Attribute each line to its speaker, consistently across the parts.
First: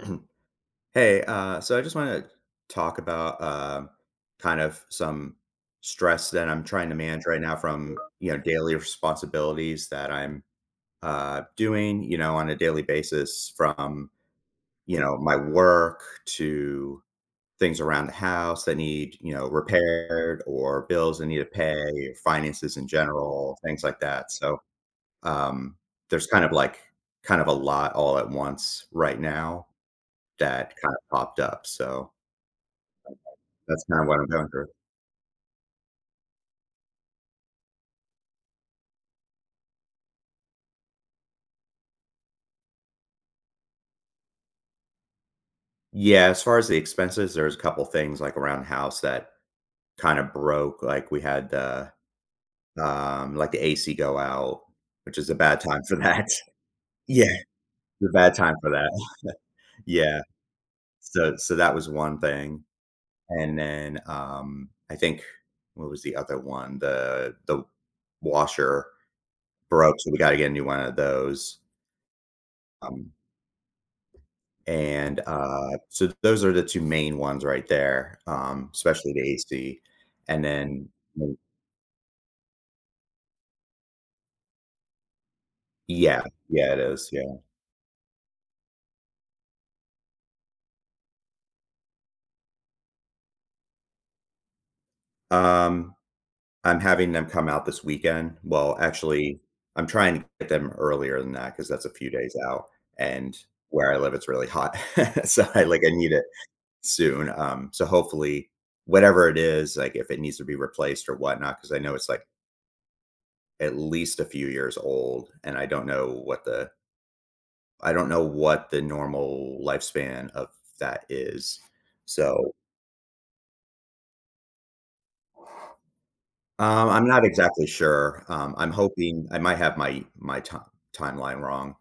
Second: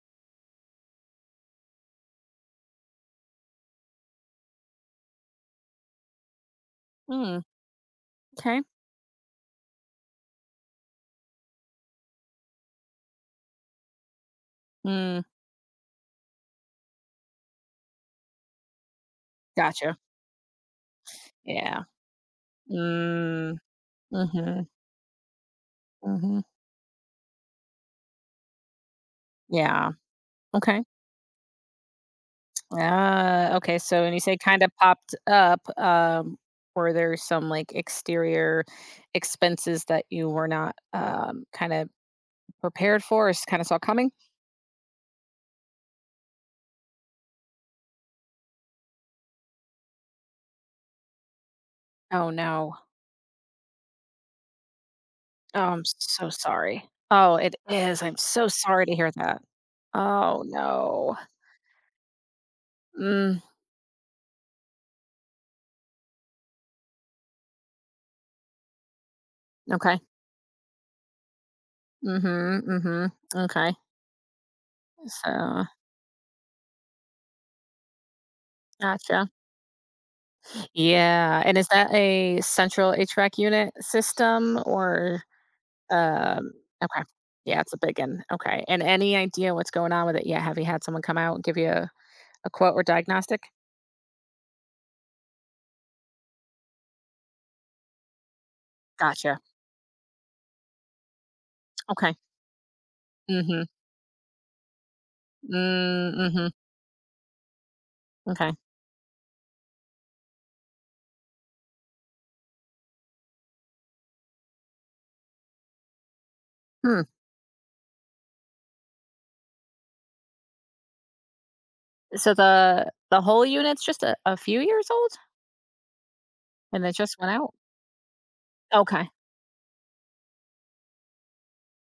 Speaker 1: Hey, so I just want to talk about kind of some stress that I'm trying to manage right
Speaker 2: Mm,
Speaker 1: now from
Speaker 2: okay.
Speaker 1: daily responsibilities that I'm doing, on a daily basis, from
Speaker 2: Mm,
Speaker 1: my work to things around the house that need
Speaker 2: gotcha.
Speaker 1: repaired, or bills I need to
Speaker 2: Yeah.
Speaker 1: pay, finances in general,
Speaker 2: Mm,
Speaker 1: things like that. So
Speaker 2: mhm,
Speaker 1: um, there's
Speaker 2: mhm.
Speaker 1: kind of like kind of a lot all at once right now
Speaker 2: Yeah,
Speaker 1: that
Speaker 2: okay.
Speaker 1: kind of popped up. So.
Speaker 2: Okay,
Speaker 1: That's kind
Speaker 2: so
Speaker 1: of
Speaker 2: when
Speaker 1: what
Speaker 2: you
Speaker 1: I'm
Speaker 2: say
Speaker 1: going through.
Speaker 2: kinda popped up, were there some, like, exterior expenses that you were not, kinda prepared for or kinda saw coming?
Speaker 1: Yeah, as far as the expenses, there's a couple things like around the house that kind of broke. Like we had the
Speaker 2: Oh, no.
Speaker 1: like the AC go out, which is a
Speaker 2: Oh,
Speaker 1: bad
Speaker 2: I'm
Speaker 1: time for that.
Speaker 2: so sorry.
Speaker 1: Yeah,
Speaker 2: Oh, it is,
Speaker 1: the
Speaker 2: I'm
Speaker 1: bad
Speaker 2: so
Speaker 1: time for
Speaker 2: sorry
Speaker 1: that.
Speaker 2: to hear that.
Speaker 1: Yeah.
Speaker 2: Oh, no.
Speaker 1: So that was one thing.
Speaker 2: Mm,
Speaker 1: And then I think what was the other one? The washer broke,
Speaker 2: okay.
Speaker 1: so we gotta get a new one of those.
Speaker 2: Mhm,
Speaker 1: Um
Speaker 2: mhm. Okay.
Speaker 1: And,
Speaker 2: So,
Speaker 1: so those are the two main ones right there, especially
Speaker 2: gotcha.
Speaker 1: the AC. And then mm,
Speaker 2: Yeah, and is that a central HVAC unit system or
Speaker 1: yeah,
Speaker 2: um,
Speaker 1: yeah, it
Speaker 2: okay.
Speaker 1: is, yeah.
Speaker 2: Yeah, it's a big one. Okay, and any idea what's going on with it yet? Have you had someone come out and give you a quote or diagnostic?
Speaker 1: Um, I'm having them come out this weekend. Well, actually,
Speaker 2: Gotcha.
Speaker 1: I'm trying to get them earlier than that because that's a few
Speaker 2: Okay.
Speaker 1: days out, and
Speaker 2: Mhm.
Speaker 1: where I live, it's really hot. So I like, I need
Speaker 2: Mm,
Speaker 1: it
Speaker 2: mhm.
Speaker 1: soon. So hopefully,
Speaker 2: Okay.
Speaker 1: whatever it is, like, if it needs to be replaced or whatnot, because I know it's, like, at least a few years old, and I don't know what the
Speaker 2: Hmm.
Speaker 1: I don't know what the normal lifespan of that is.
Speaker 2: So
Speaker 1: So,
Speaker 2: the whole unit's just a few years old and it
Speaker 1: I'm
Speaker 2: just
Speaker 1: not
Speaker 2: went out?
Speaker 1: exactly sure. I'm
Speaker 2: Okay.
Speaker 1: hoping I might have my my ti timeline wrong,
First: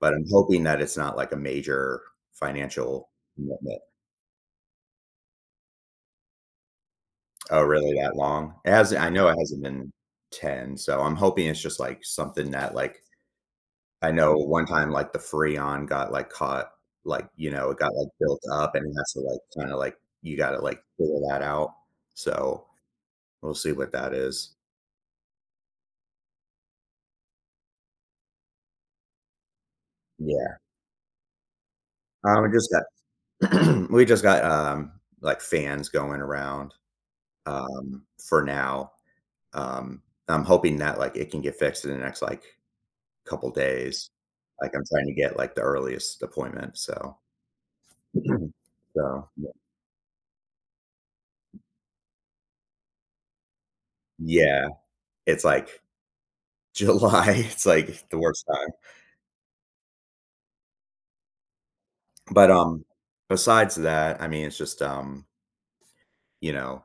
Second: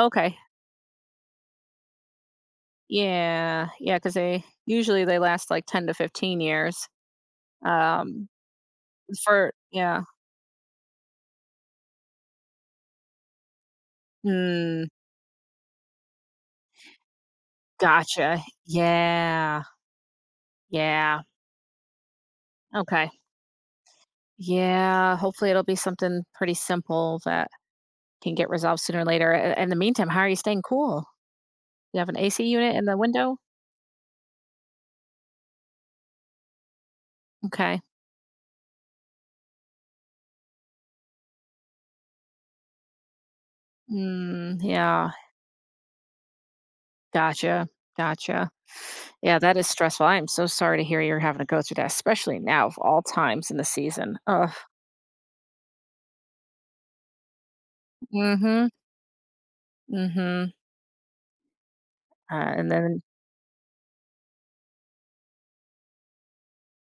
Speaker 1: but I'm hoping that it's not like a major financial
Speaker 2: Yeah.
Speaker 1: commitment.
Speaker 2: Yeah, cuz they usually they last like 10 to 15 years.
Speaker 1: Oh, really that
Speaker 2: Um
Speaker 1: long? It hasn't, I know it
Speaker 2: for,
Speaker 1: hasn't been
Speaker 2: yeah.
Speaker 1: ten, so I'm hoping it's just, like, something that, like, I know one
Speaker 2: Hmm.
Speaker 1: time, like, the Freon got, like, caught, like, it got, like, built
Speaker 2: Gotcha.
Speaker 1: up, and it has to, like,
Speaker 2: Yeah.
Speaker 1: kinda, like, you gotta, like, clear
Speaker 2: Yeah.
Speaker 1: that out. So,
Speaker 2: Okay.
Speaker 1: we'll see what that is.
Speaker 2: Yeah, hopefully it'll be something pretty simple that can get resolved sooner or later. In the meantime, how are you
Speaker 1: Yeah,
Speaker 2: staying cool? You have an AC
Speaker 1: we just
Speaker 2: unit
Speaker 1: got
Speaker 2: in the window?
Speaker 1: we just got, like, fans going around,
Speaker 2: Okay.
Speaker 1: for now. Um, I'm hoping that, like, it can get fixed in the next, like, couple days.
Speaker 2: Mm,
Speaker 1: Like, I'm trying
Speaker 2: yeah.
Speaker 1: to get, like, the earliest appointment, so
Speaker 2: Gotcha. Gotcha.
Speaker 1: so,
Speaker 2: Yeah,
Speaker 1: yeah.
Speaker 2: that is stressful. I am so sorry to hear you're having to go through that, especially now of all times in the season. Ugh.
Speaker 1: Yeah, it's, like, July. It's, like, the worst
Speaker 2: Mm-hmm.
Speaker 1: time.
Speaker 2: Mm-hmm. Uh,
Speaker 1: But,
Speaker 2: and then,
Speaker 1: besides that, I mean, it's just, you know,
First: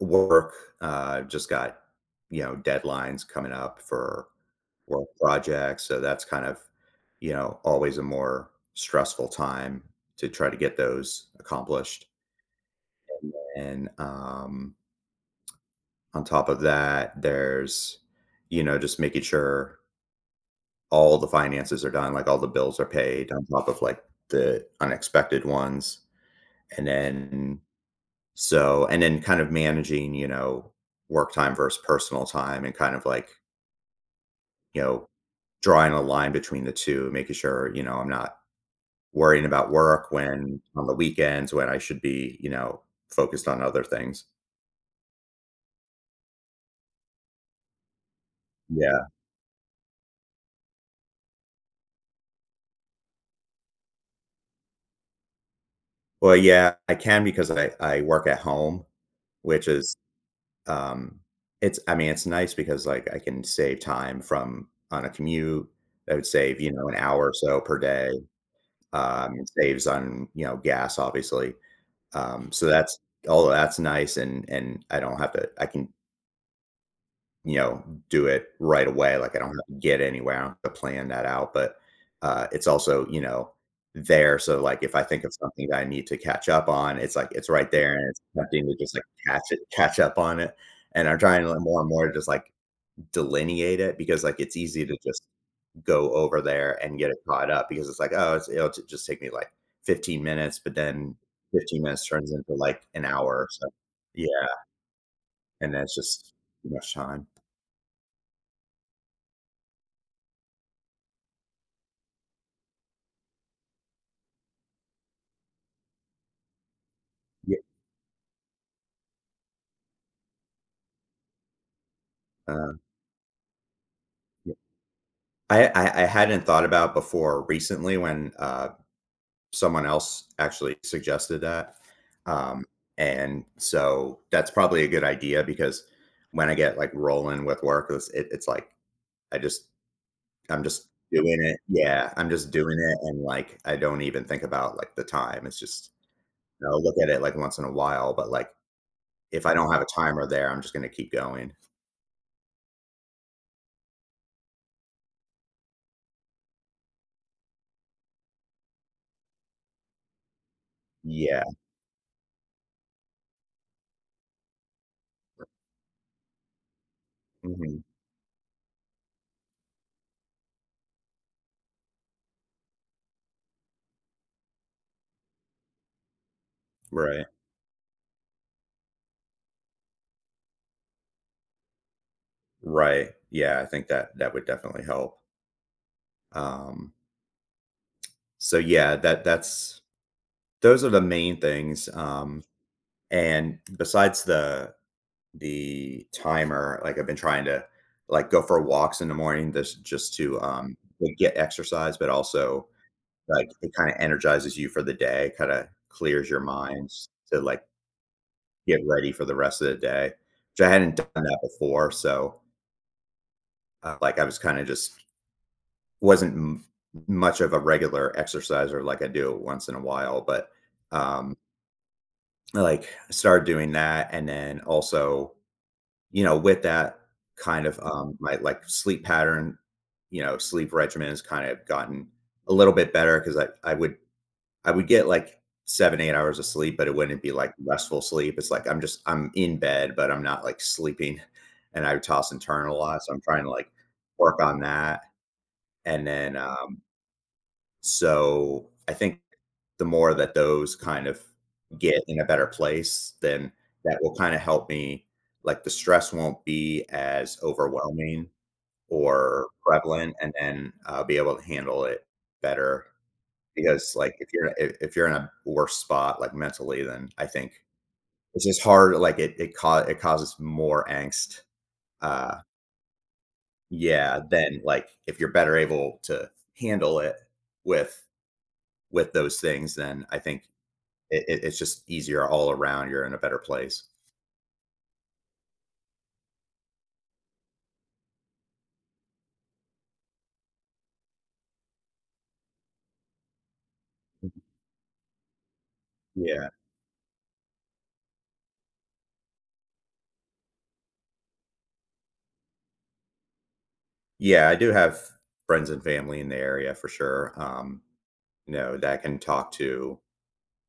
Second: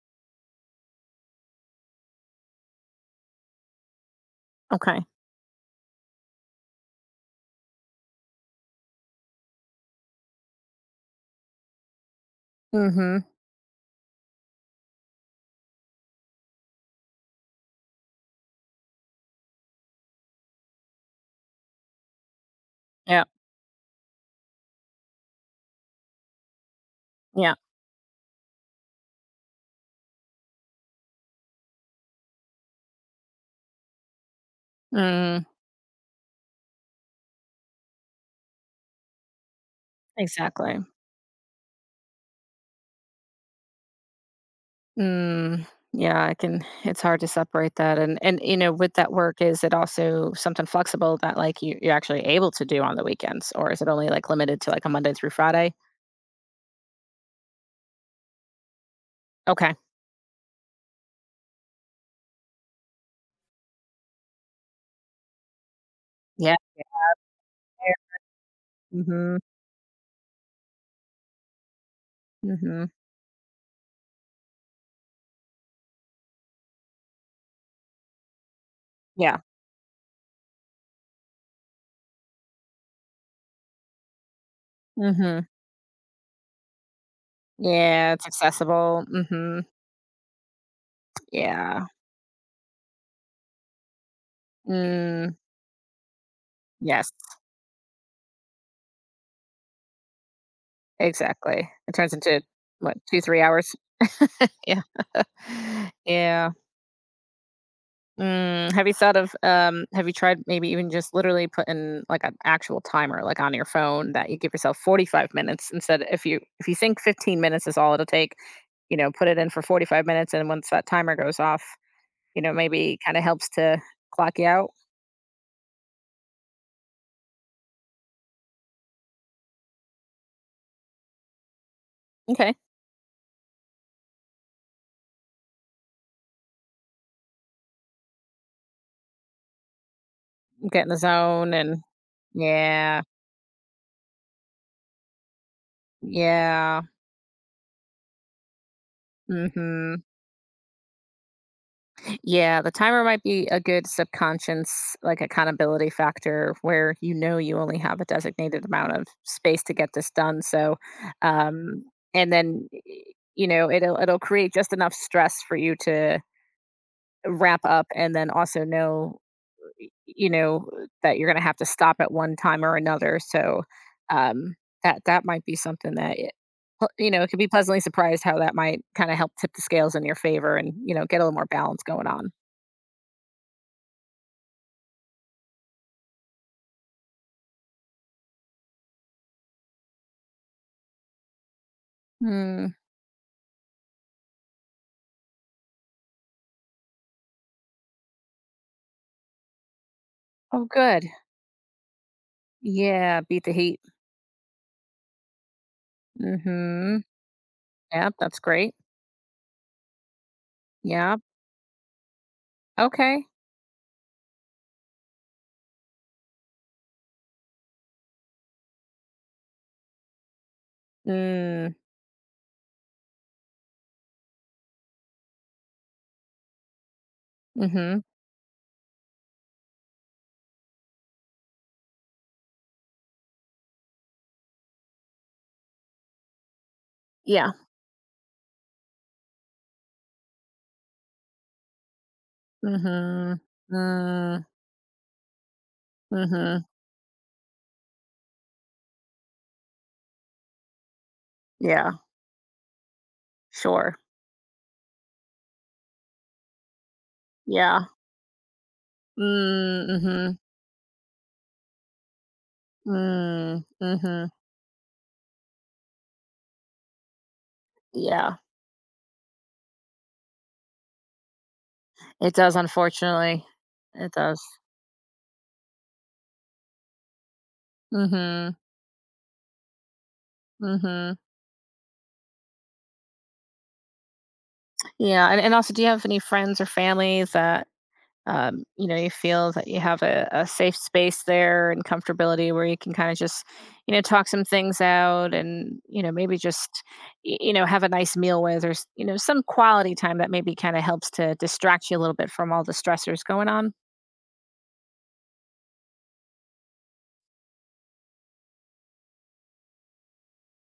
Speaker 1: work, just got, deadlines coming up for
Speaker 2: okay.
Speaker 1: work projects, so that's kind of, always a more stressful time to try to get those accomplished.
Speaker 2: Mm-hmm.
Speaker 1: And on top of that, there's, just making sure all the finances are done, like all the bills are
Speaker 2: Yeah.
Speaker 1: paid on top of like the unexpected ones. And
Speaker 2: Yeah.
Speaker 1: then, so, and then kind of managing, work time versus personal time, and kind of like, you know,
Speaker 2: Mm,
Speaker 1: drawing a line between the two, making sure, I'm not worrying about work when,
Speaker 2: exactly.
Speaker 1: on the weekends when I should be, focused on other things.
Speaker 2: Mm, yeah, I can it's hard to separate that, and you know, with
Speaker 1: Yeah.
Speaker 2: that work, is it also something flexible that like you're actually able to do on the weekends, or is it only like limited to like a Monday through Friday?
Speaker 1: Well, yeah, I can because I work at home, which
Speaker 2: Okay.
Speaker 1: is, um it's, I mean, it's nice because, like, I can save time from on a commute. I would
Speaker 2: Yeah.
Speaker 1: save, you know, an hour or so per day,
Speaker 2: Mhm.
Speaker 1: it saves on, you know, gas, obviously. So
Speaker 2: Mhm.
Speaker 1: that's all. That's nice, and I don't have to, I can, you know, do it right away. Like
Speaker 2: Yeah.
Speaker 1: I don't have to get anywhere. I don't have to plan that out. But it's also, you know, there. So like if I think of
Speaker 2: Mhm.
Speaker 1: something that I need to catch up on, it's like it's right there, and
Speaker 2: Yeah,
Speaker 1: it's
Speaker 2: it's
Speaker 1: tempting to just like
Speaker 2: accessible.
Speaker 1: catch it,
Speaker 2: Mhm.
Speaker 1: catch up on it. And I'm trying to like, more
Speaker 2: Yeah.
Speaker 1: and more to just like delineate it, because like it's easy to just
Speaker 2: Mm,
Speaker 1: go over there and
Speaker 2: yes,
Speaker 1: get it caught up, because it's like, oh, it's, just take me like 15 minutes, but then
Speaker 2: exactly.
Speaker 1: 15
Speaker 2: It
Speaker 1: minutes
Speaker 2: turns
Speaker 1: turns
Speaker 2: into
Speaker 1: into like
Speaker 2: what,
Speaker 1: an
Speaker 2: two,
Speaker 1: hour
Speaker 2: three
Speaker 1: or so.
Speaker 2: hours?
Speaker 1: Yeah.
Speaker 2: Yeah.
Speaker 1: And that's just
Speaker 2: Yeah.
Speaker 1: too much time.
Speaker 2: Mm, have you tried maybe even just literally putting like an actual timer like on your phone that you give yourself 45 minutes instead if you think 15
Speaker 1: Yeah.
Speaker 2: minutes is all it'll take, you know, put it in for 45 minutes and once that timer goes off, you know,
Speaker 1: Uh,
Speaker 2: maybe kind of helps to clock you out.
Speaker 1: I hadn't thought about before recently when, someone else actually suggested that,
Speaker 2: Okay.
Speaker 1: um, and so that's probably a good idea because when I get, like, rolling with work, it's it's like I just, I'm
Speaker 2: Get in
Speaker 1: just
Speaker 2: the
Speaker 1: doing
Speaker 2: zone
Speaker 1: it
Speaker 2: and
Speaker 1: yeah, I'm just doing it,
Speaker 2: yeah.
Speaker 1: and, like, I don't even think about, like, the time. It's just, I'll
Speaker 2: Yeah.
Speaker 1: look at it, like, once in a while, but, like, if I don't have a
Speaker 2: Mhm.
Speaker 1: timer there, I'm just gonna keep going.
Speaker 2: Yeah, the timer might be a good subconscious, like, accountability factor where you know you only have a designated amount of space to get this done. So,
Speaker 1: Yeah,
Speaker 2: um, and then, you know, it'll create just enough stress for you to wrap
Speaker 1: mhm,
Speaker 2: up, and then also know, you know, that you're going to have to stop at one time or another. So, um, that might be something that. It, you know,
Speaker 1: right,
Speaker 2: it could be pleasantly surprised how that might kind of help tip the scales in your favor and, you know, get a little more balance going on.
Speaker 1: right, yeah, I think that that would definitely help, um so yeah, that that's those are the main things,
Speaker 2: Hmm.
Speaker 1: and besides the timer, like, I've been trying to, like, go for walks in the morning, this just to,
Speaker 2: Oh, good.
Speaker 1: like, get exercise, but also,
Speaker 2: Yeah, beat
Speaker 1: like,
Speaker 2: the
Speaker 1: it
Speaker 2: heat.
Speaker 1: kinda energizes you for the day, kinda clears your mind
Speaker 2: Mhm.
Speaker 1: to, like,
Speaker 2: Yep, that's great.
Speaker 1: get ready for the rest of the day, which I hadn't done
Speaker 2: Yep.
Speaker 1: that before, so,
Speaker 2: Okay.
Speaker 1: like, I was kinda just wasn't m much of a regular exerciser, like, I do it once in a while, but, um
Speaker 2: Mm.
Speaker 1: like, started doing that, and then also, you know, with that kind of,
Speaker 2: Mhm.
Speaker 1: my, like, sleep pattern, you know, sleep regimen has kind of gotten a little bit better, because I I would I would get, like, 7, 8 hours of sleep, but it wouldn't be, like,
Speaker 2: Yeah.
Speaker 1: restful sleep. It's like I'm just, I'm in bed, but I'm not, like, sleeping, and I would toss and turn a lot, so I'm
Speaker 2: Mhm.
Speaker 1: trying to, like, work
Speaker 2: Mm.
Speaker 1: on that, and then,
Speaker 2: Mhm.
Speaker 1: so I think the more that those kind of
Speaker 2: Yeah.
Speaker 1: get in a better place, then that
Speaker 2: Sure.
Speaker 1: will kind of help me. Like the stress won't be as
Speaker 2: Yeah.
Speaker 1: overwhelming or
Speaker 2: Mm.
Speaker 1: prevalent, and
Speaker 2: Mhm.
Speaker 1: then I'll be able to handle it better.
Speaker 2: Mm.
Speaker 1: Because like
Speaker 2: Mhm.
Speaker 1: if you're if you're in a worse spot like mentally, then I think
Speaker 2: Yeah.
Speaker 1: it's just hard. Like it causes more angst.
Speaker 2: It
Speaker 1: Uh,
Speaker 2: does, unfortunately. It
Speaker 1: yeah.
Speaker 2: does.
Speaker 1: Then like if you're better able to handle it with
Speaker 2: Mhm.
Speaker 1: with those things, then I think
Speaker 2: Mhm.
Speaker 1: it's just easier all around. You're in a better place.
Speaker 2: Yeah, and also, do you have any friends or family that you know, you feel that you have a safe space there and comfortability where you can kind of just, you know, talk some things out and, you know, maybe
Speaker 1: Yeah.
Speaker 2: just, you know, have a nice meal with or, you know, some quality time that maybe kind of helps to distract you a little bit from all the stressors going on.
Speaker 1: Yeah. I do have friends and family in the area for sure. You know, that I can talk to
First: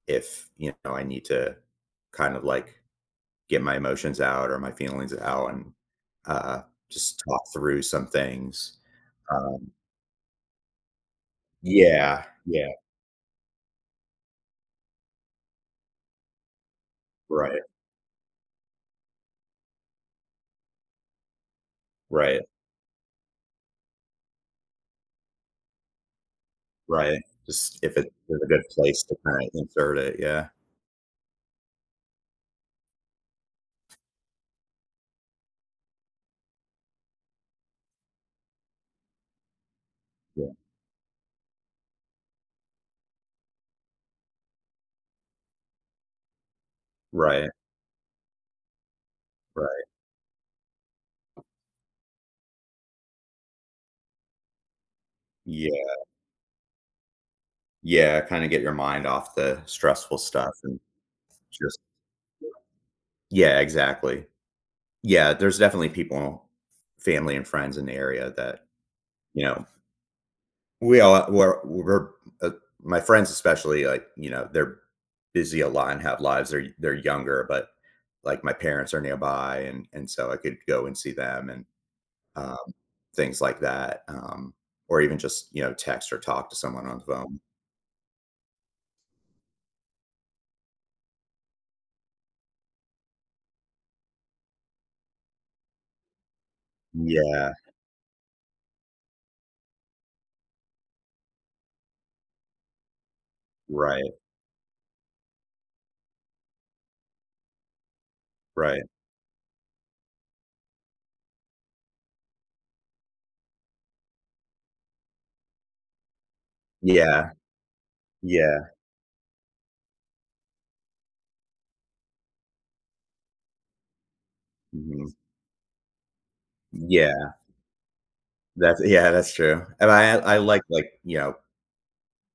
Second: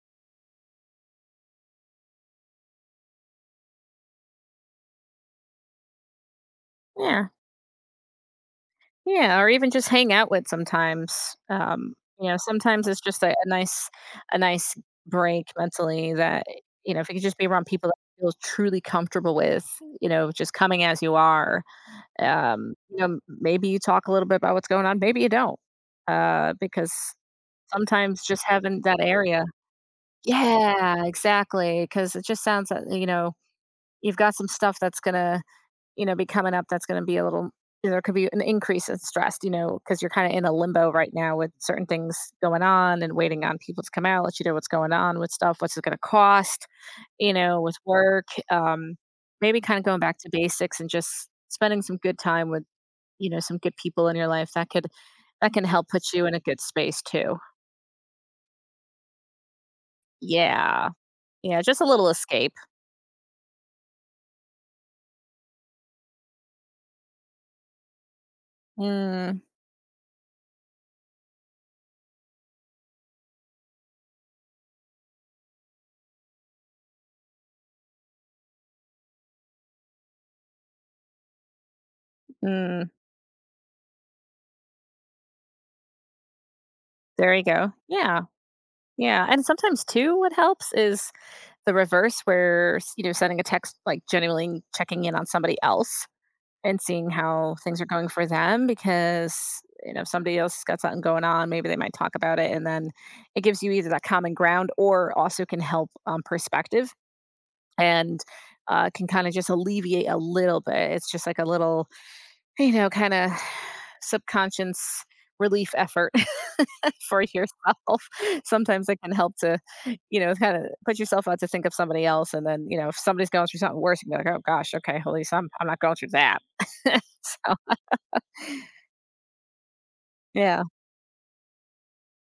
Speaker 1: if, you know, I need to kind of like get my emotions out or my feelings out, and uh, just
Speaker 2: Yeah.
Speaker 1: talk through some things.
Speaker 2: Yeah. Or
Speaker 1: Um,
Speaker 2: even just hang out with sometimes. Um,
Speaker 1: yeah.
Speaker 2: you know,
Speaker 1: Yeah.
Speaker 2: sometimes it's just a nice break mentally that, you know, if you could just be
Speaker 1: Right.
Speaker 2: around people that you feel truly comfortable with, you know, just coming as you are.
Speaker 1: Right.
Speaker 2: You know, m maybe you talk a little bit about what's going on, maybe you don't, because
Speaker 1: Right. Just if it's
Speaker 2: sometimes just
Speaker 1: a good
Speaker 2: having that
Speaker 1: place to kind
Speaker 2: area.
Speaker 1: of insert it. Yeah.
Speaker 2: Yeah, exactly. Because it just sounds that, you know, you've got some stuff that's gonna, you know, be coming up that's gonna be a little there could be an increase in stress, you know, because you 'cause you're kinda in
Speaker 1: Yeah.
Speaker 2: a limbo right now with certain things going on and waiting on people to come out, let you know what's going on with stuff, what's it gonna cost, you
Speaker 1: Right.
Speaker 2: know, with work, um, maybe kinda
Speaker 1: Right.
Speaker 2: going back to basics and just spending some good time with, you know, some good people in your life that can
Speaker 1: Yeah.
Speaker 2: help put you in a good space too.
Speaker 1: Yeah, kinda get your mind off the stressful stuff and
Speaker 2: Yeah. Yeah,
Speaker 1: just,
Speaker 2: just a little escape.
Speaker 1: yeah, exactly. Yeah, there's definitely people, family and friends in the area that,
Speaker 2: Mm,
Speaker 1: you know, we all we're, uh my friends especially, like, you know, they're busy a lot and have lives. They're younger, but, like, my parents are nearby, and so I could go and see them, and, um,
Speaker 2: mm,
Speaker 1: things like that, or even just, you know, text or talk to someone on the
Speaker 2: there
Speaker 1: phone.
Speaker 2: you go. Yeah. Yeah, and sometimes too what helps is the reverse where, s you know, sending a text, like, genuinely checking in on somebody else and seeing
Speaker 1: Yeah,
Speaker 2: how things are going for them because, you know, if somebody else has got something going on, maybe they might talk about it, and then it gives you either that
Speaker 1: right,
Speaker 2: common ground or also can help, perspective, and
Speaker 1: right.
Speaker 2: can kind of just alleviate a little bit. It's just like a little, you know, kind of subconscious relief effort for
Speaker 1: Yeah,
Speaker 2: yourself.
Speaker 1: yeah,
Speaker 2: Sometimes it can help to, you know, kind of put yourself out to think of somebody else. And then, you know, if somebody's going through something worse, you can be like, oh gosh, okay,
Speaker 1: mhm.
Speaker 2: at least I'm not going through that.
Speaker 1: Yeah,
Speaker 2: So,
Speaker 1: yeah, that's true. And I like
Speaker 2: yeah.
Speaker 1: like, you know,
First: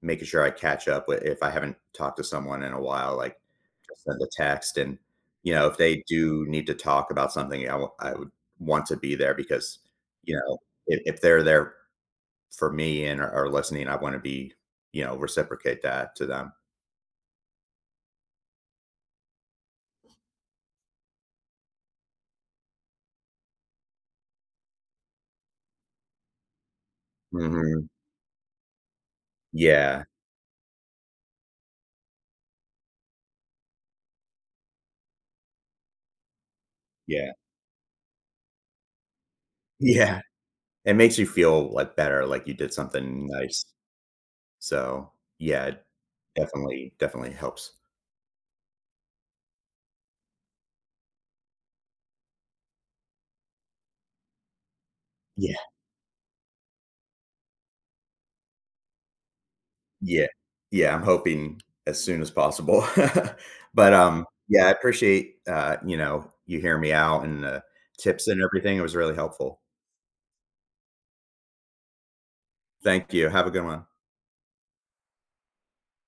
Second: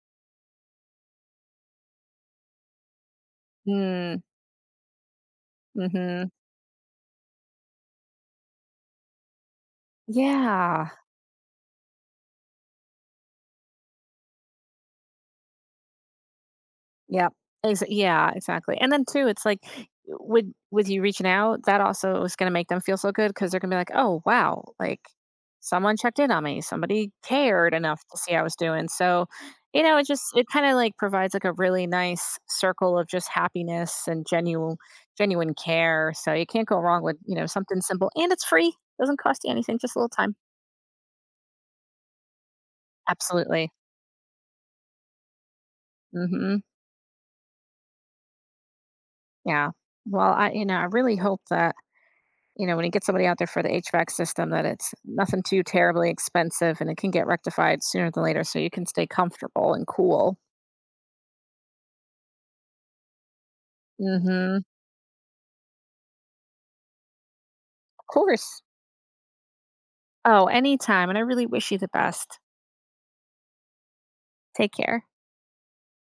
Speaker 1: making sure I catch up with, if I haven't talked to someone in a while, like just send
Speaker 2: Mm,
Speaker 1: a text and, you know, if they
Speaker 2: hmm.
Speaker 1: do need to talk about something, I would want to be there because, you know,
Speaker 2: Yeah.
Speaker 1: if they're there for me and are listening, I want to, be, reciprocate that to them.
Speaker 2: Yep. Ex yeah, exactly, and then too, it's like, with with you reaching out, that also is gonna make them feel so good because they 'cause they're gonna be like, "Oh, wow, like, someone checked in on me, somebody cared
Speaker 1: Hmm.
Speaker 2: enough to see how I was doing," so, you know,
Speaker 1: Yeah,
Speaker 2: it just it kinda, like, provides, like, a really nice circle of just happiness and genuine care, so you can't go wrong with,
Speaker 1: yeah,
Speaker 2: you know, something simple, and it's free, doesn't cost you anything, just a little
Speaker 1: yeah.
Speaker 2: time.
Speaker 1: It makes you feel like better, like you did something nice.
Speaker 2: Absolutely.
Speaker 1: So yeah, it
Speaker 2: Mhm.
Speaker 1: definitely, definitely helps.
Speaker 2: Yeah. Well, I really hope that, you know, when you get somebody out there for the HVAC system, that it's nothing too terribly expensive and it can get rectified sooner than later so you can stay comfortable and
Speaker 1: Yeah.
Speaker 2: cool.
Speaker 1: Yeah, I'm hoping as soon as possible. But,
Speaker 2: Mm-hmm.
Speaker 1: yeah, I appreciate, you know, you hear me out, and,
Speaker 2: Of
Speaker 1: tips and
Speaker 2: course.
Speaker 1: everything. It was really helpful.
Speaker 2: Oh, anytime. And I really wish you the best.
Speaker 1: Thank you. Have a good one.
Speaker 2: Take care.